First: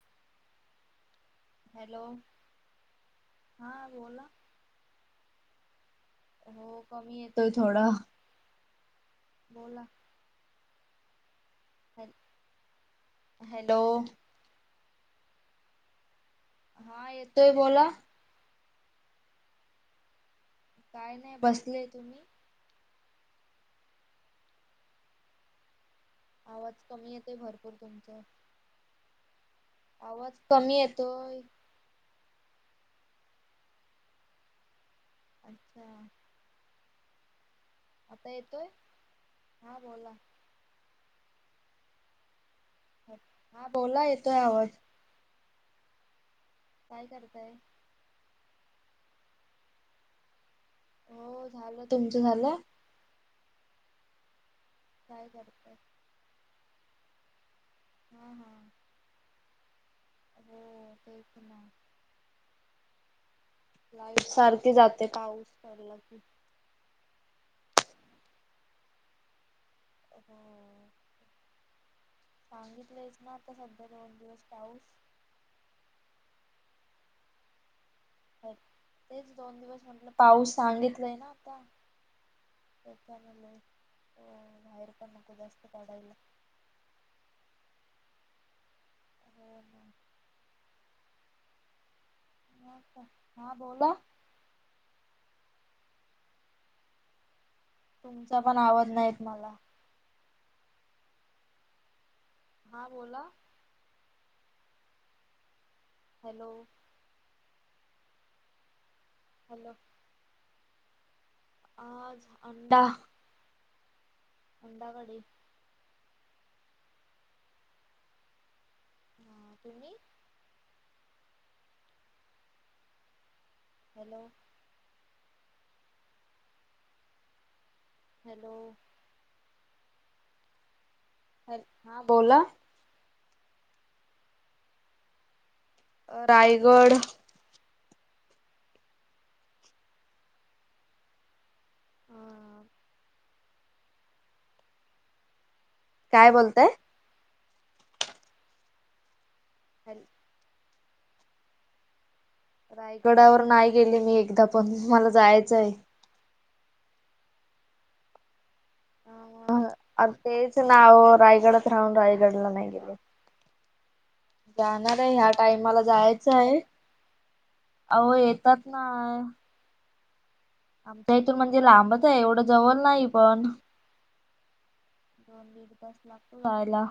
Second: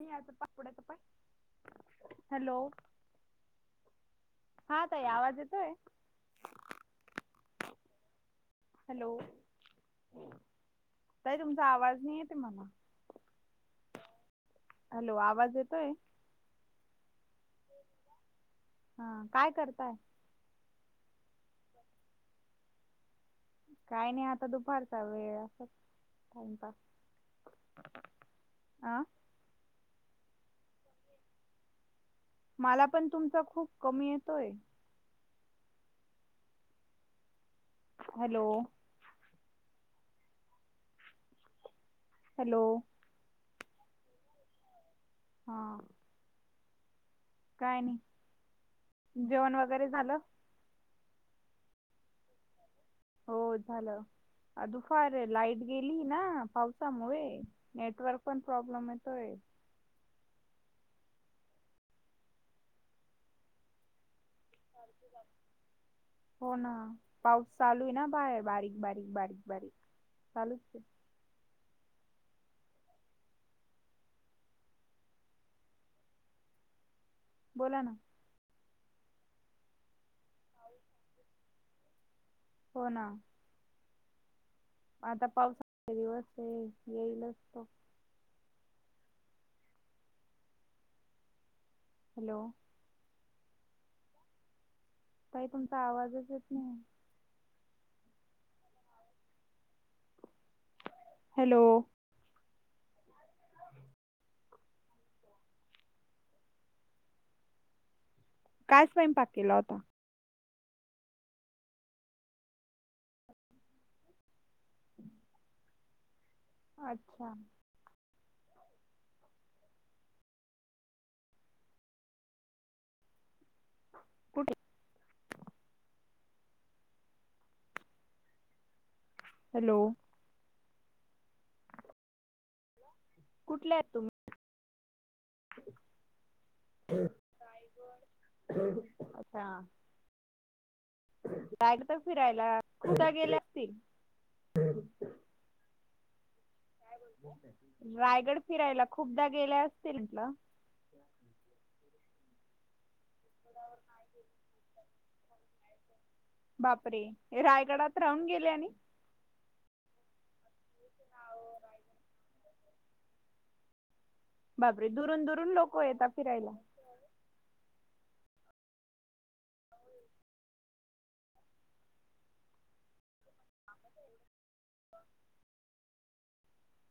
नाही आता पापडाच पा हॅलो. [inaudible] हा बोला हा ताई आवाज येतोय? हो कमी येतोय थोडा. हॅलो [inaudible] बोला ताई तुमचा आवाज नाही येतयं मला. हॅलो हॅलो, आवाज येतोय? हा येतोय बोला. हा. काय करताय? काय नाही बसलेय. तुम्ही? काय नाही आता दुपारचा वेळ असं आवाज कमी येते भरपूर तुमचा अ आवाज कमी येतोय मला पण तुमचा खूप कमी येतोय. अच्छा! आता हॅलो येतोय? [inaudible] हा बोला. हॅलो [inaudible] हा बोला येतोय आवाज. हा. काय करताय? काय नाही. [inaudible] जेवण वगैरे झालं. हो झालं. तुमचं झालं? हो झालं. दुपार ये काय लाईट करताय गेली ना पावसामुळं. नेटवर्क हा पण हा प्रॉब्लेम येतोय. [inaudible] लाईट सारखी जाते, पाऊस पडला का. हो ना. पाऊस चालू आहे ना, बारीक बारीक बारीक बारीक चालूचे. सांगितलेच ना, आता सध्या दोन दिवस पाऊस. बोला ना. तेच दोन दिवस म्हटलं, पाऊस सांगितलंय ना आता. हो ना कोणता नंबर? आता पावसाचा दिवस आहे, येईलच तो. हो ना. [inaudible] हॅलो [inaudible] हा बोला. ताई तुमचा आवाजच येत नाहीये. तुमचा पण आवाज नाही येत मला. हॅलो हा बोला. [inaudible] हॅलो काय स्वंयपाक केला हॅलो होता? अं आता कंदा वडे अच्छा हा तुम्ही? हॅलो कुठे? हॅलो हॅलो हॅलो हा बोला कुठल्या आहेत तुम्ही? अ रायगड रायगड अच्छा लागतं फिरायला कुठं गेल्याती? काय बोलताय? रायगड फिरायला खूपदा गेल्या असतील म्हटलं रायगडावर नाही गेले मी एकदा पण मला जायचं आहे. बापरे रायगडात राहून गेले नाही? अ तेच नाव रायगडात राहून रायगडला नाही गेले. बापरे जाणार आहे दुरून ह्या दुरून लोक टाइमाला येतात जायचं फिरायला आहे. अहो येतात नाय आमच्या इथून म्हणजे लांबच आहे एवढं जवळ नाही पण जायला.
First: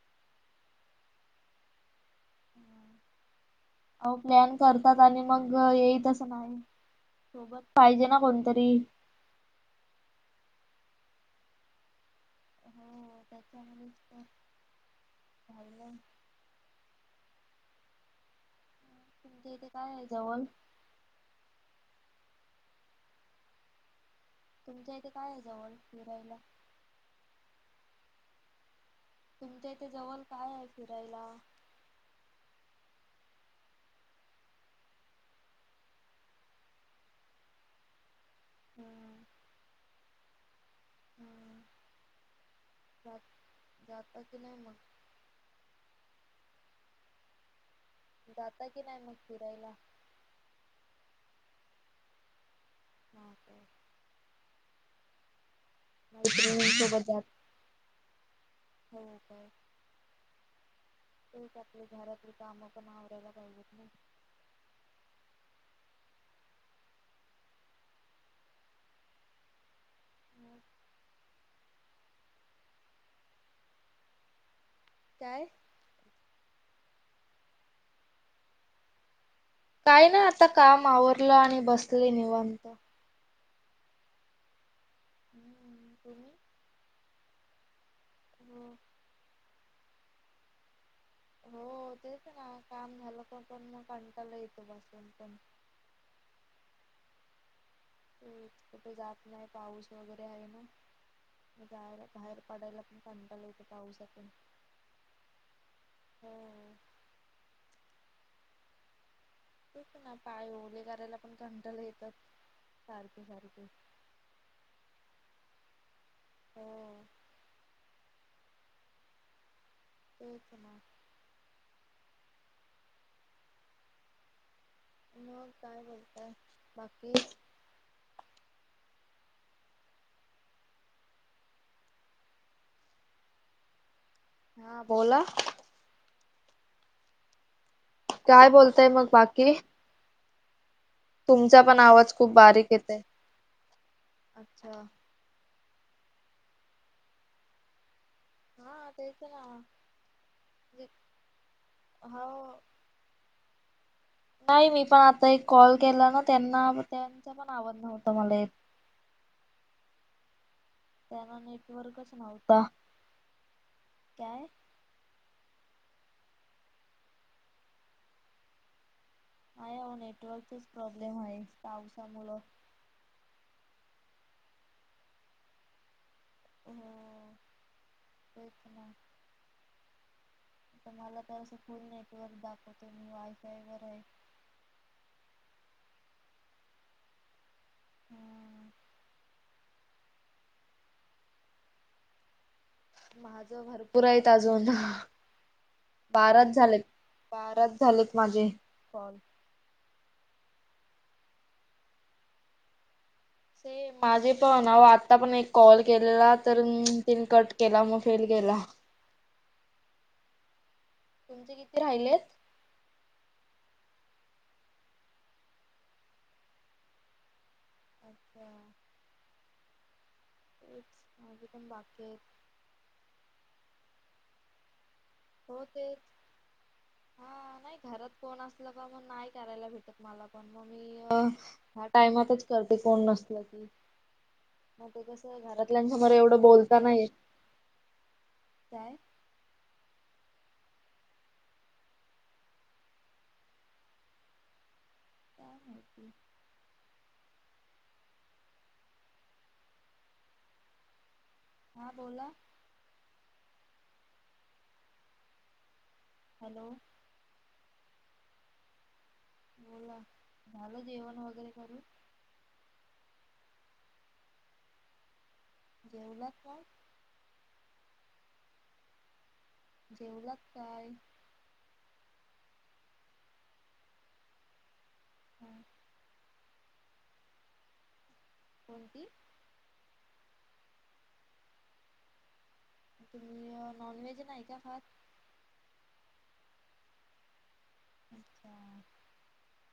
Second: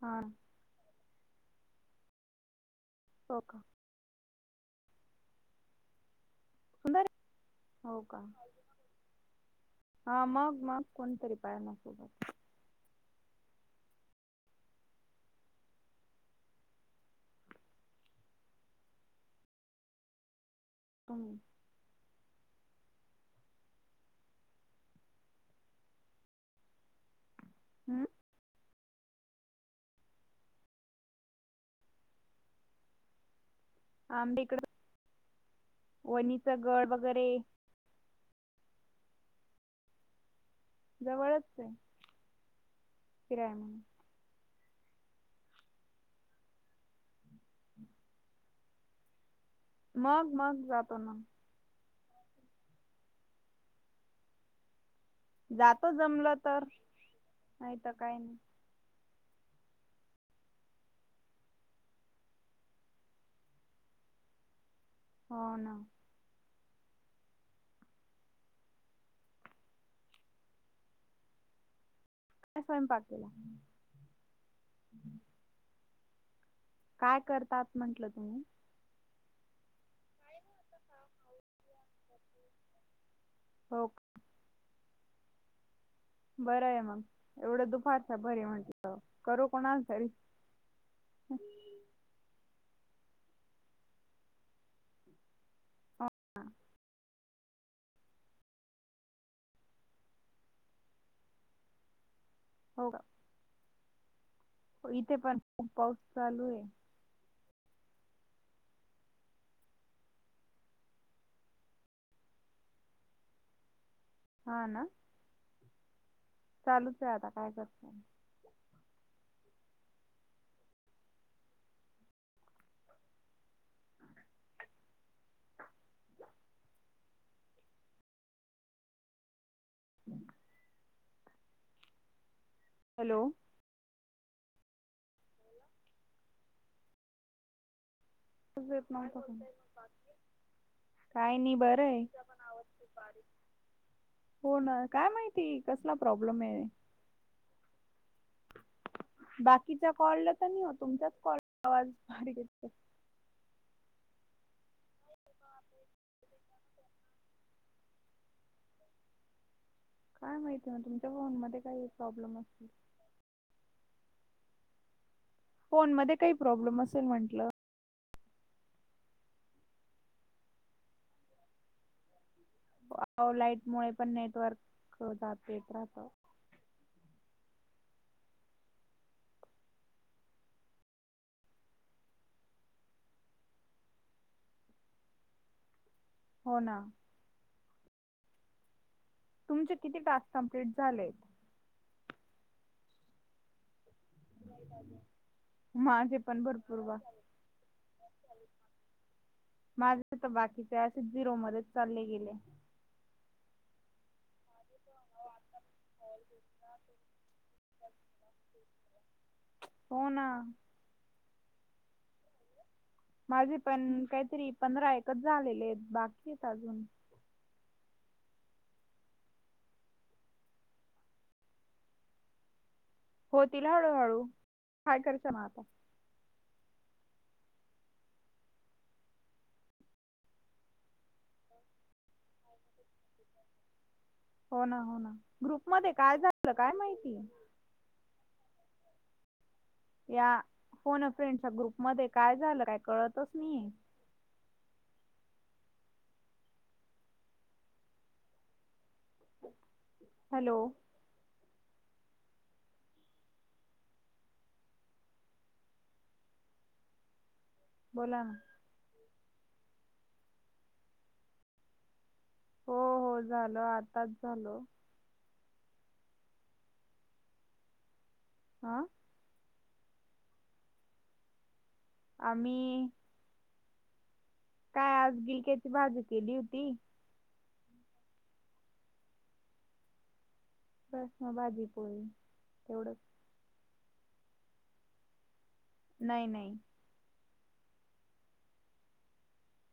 हा हो का अ प्लॅन करतात आणि मग येई तसं नाही सुंदर सोबत आहे. हो पाहिजे का ना कोणतरी हा मग मग कोणतरी पाय नाय. त्याच्यामुळे झालं इथे काय आहे जवळ? हो [unintelligible] तुमच्या इथे काय आहे जवळ फिरायला? हम्म तुमच्या इथे जवळ काय आहे फिरायला? आमच्या इकडं वनी चा गड वगैरे हम्म जवळच हम्म. आहे फिराया मग ते नाही मग. जाता की नाही मग फिरायला? मग मग जातो ना. हा तेच. [unintelligible] जातो जमलं तर मैत्रिणींसोबत जात नाही तर काय हो का तेच आपले घरातील कामं पण आवरायला पाहिजेत ना. हो ना. मग काय स्वयंपाक केला? काय? काय करतात म्हंटलं तुम्ही? काय नाही आता काम आवरलं आणि बसले निवांत. हो का. हम्म तुम्ही, बरं आहे मग, एवढं दुपारच बरी हो म्हटलं करू कोणाला तरी. हो, तेच ना काम झालं तर पण मग कंटाळा येतो, बसून पण कुठे जात नाही, पाऊस वगैरे आहे ना. बाहेर पडायला पण, का कांटाळा येतो पाऊसा तून, हो, इथे पण खूप पाऊस चालू आहे. तेच ना, पाय ओले करायला पण कंटाळा येतात, सारखे- सारखे. हा, ना, हो चालूच आहेआता, काय करणार. तेच, ना. मग काय बोलताय, बाकी? [unintelligible] हॅलो? हा, बोला! काय आवाज बोलताय, येत मग नव्हता का? बाकी? काय नाही तुमचा पण बरं आहे, आवाज तुमचा खूप पण आवाज, बारीक खूप येतय बारीक हो अच्छा ना काय माहिती. ती कसला, प्रॉब्लेम आहे. हा तेच ना बाकीच्या कॉला तर नाही हो, तुमचाच कॉल आवाज बारीक हो येतोय. नाही, मी पण आता एक कॉल केला ना, त्यांना त्यांचा पण आवाज नव्हता मला येत. काय माहिती आहे, म तुम त्याला, नेटवर्कच नव्हता, काय? फोन मध्ये, काही प्रॉब्लेम असेल म्हंटलं? आहे व, नेटवर्कच प्रॉब्लेम आहे पावसामुळ, व, लाईट मुळ पण नेटवर्क, जात येत राहत. हो, तेच ना, तुम्हाला तर, असं फुल नेटवर्क दाखवतोय, मी वायफाय वर आहे. हो, ना. हा, तुमचे किती, टास्क कंप्लीट झाले? माझं, भरपूर आहेत अजून हा, माझे पण बाराच झाले, भरपूर बा बाराच झालेत माझे कॉल. माझे तर बाकीचे, झिरो मध्येच चालले गेले. ते माझे, पण अव आता पण एक कॉल केलेला, तर तिने कट केला, मग फेल गेला. हो, ना तुमचे किती, राहिले आहेत? माझे पण, काहीतरी पंधरा एकच झालेले आहेत, बाकी आहेत अजून अच्छा, तेच, माझ पण बाकी आहेत. होतील हळूहळू, काय करचं ना आता, हो तेच. हा, नाही घरात कोण असलं का, मग नाही करायला भेटत मला, पण मग मी, ह्या टाइमातच करते, कोण नसल की, हो ना मग हो ते ना. कस, ग्रुपमध्ये घरातल्यांसमोर काय एवढं झालं काय बोलता नाही येत, माहिती? काय? या, फोन फ्रेंडच्या ग्रुप मध्ये, काय झालं काय कळतच नाही. काय माहिती, हॅलो! हा बोला. हॅलो. बोला ना. बोला. झालं जेवण वगैरे करून? हो हो. झालं. आत्ताच झालं. जेवलातं का? हा? जेवलात काय? आम्ही काय आज गिलक्याची भाजी केली होती. कोणती? बस मग भाजी पोळी तेवढंच. तुम्ही नॉनव्हेज नाही का खात? नाही नाही. अच्छा [inaudible]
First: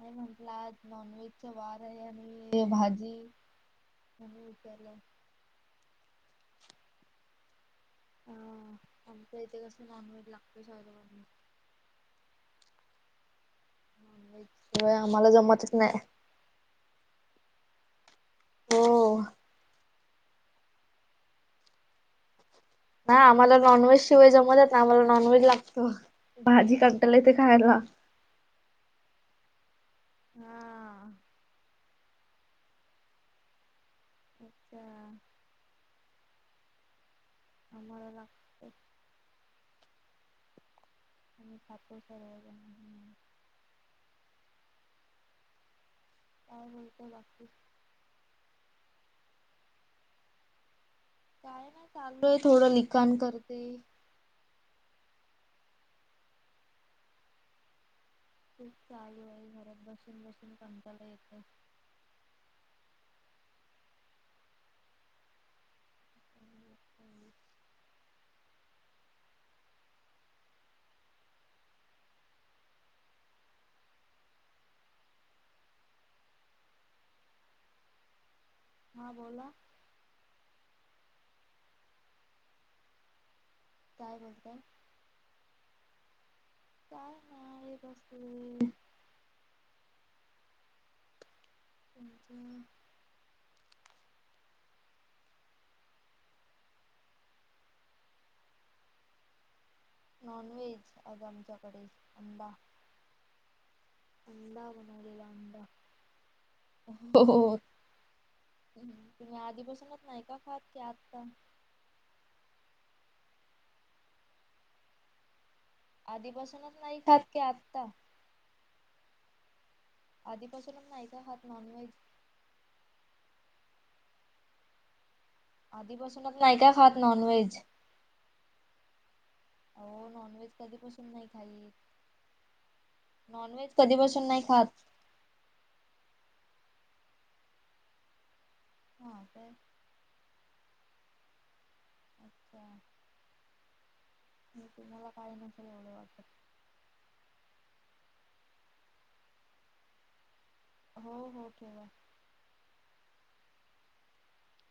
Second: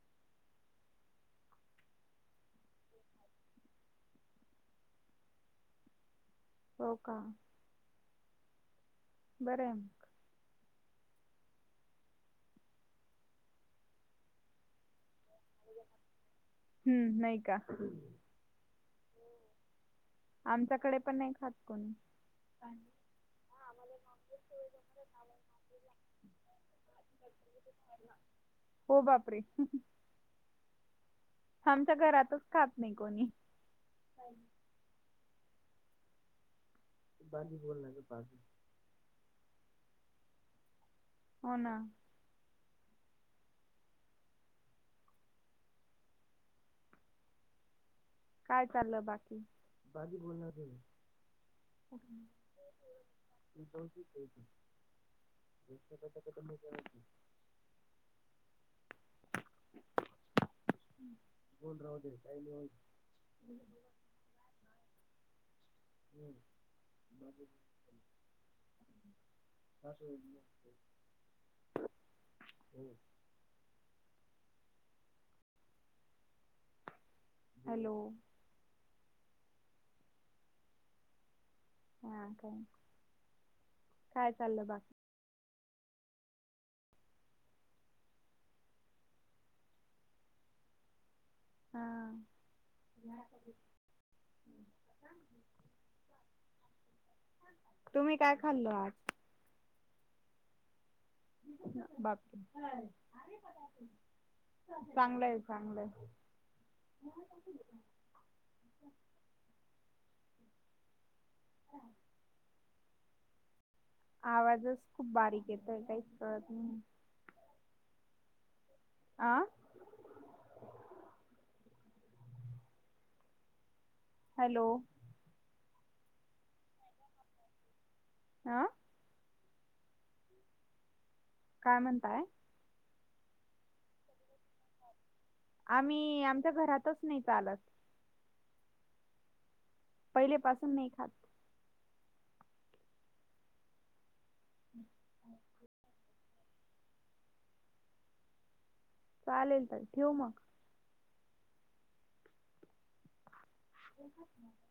नाही म्हंटलं आज नॉन व्हेजचा वार आहे आणि भाजी म्हणून विचारलं. हो का? आमच इथे बरं आहे कसं मग. नॉन व्हेज लागतं साहेबांना. त्याशिवाय आम्हाला जमतच नाही. हम्म नाही का? हो. आमच्याकडे पण नाही खात कोणी. ना, आम्हाला नॉनव्हेज शिवाय जमतच नाही, आम्हाला नॉनव्हेज लागतो, भाजी कंटाला येते खायला. हो बापरे. हा. आमच्या घरातच खात नाही कोणी. अच्छा. बाजी बोलला की आम्हाला पाज. लागत हो आणि ना [inaudible] काय बोलतेय बाकी. काय चाललंय बाकी? बाकी [inaudible] काय नाय, चालू आहे थोडं लिखाण करते. [inaudible] खूप चालू आहे घरात बसून बसून कंटाळा येतो. [inaudible] [inaudible] [unintelligible] हॅलो. हां बोला. हा काय? काय चाललं बाकी? काय नाय, बसलीय. हा. हं हं. ह [unintelligible] तुम्ही काय खाल्ल आज? Non veg. अग आमच्याकडे बापरे आंबा आंबा बनवलेला चांगलंय आंबा. चांगलंय हो हो, ह्म तुम्ही आधीपसूनच नाही का खात की, आता. ह [inaudible] आवाजच खूप बारीक. येत काय. आधीपासूनच नाही खात की. आत्ता. आ आधीपासून नाही का खात नॉन व्हेज. हॅलो, आधी पासूनच नाही का खात नॉन व्हेज. आ, आओ, नॉनव्हेज कधी पसून नाही खाई. काय म्हणताय. नॉन व्हेज कधी बसून नाही खात. आम्ही आमच्या घरातच नाही चालत. अस [inaudible] पहिले पाासून नाही खात. अच्छा [inaudible] हो त मला काही नसे आलं वाटत. चालेल तर ठेवू मग. हो हो, ठेव. हो [inaudible]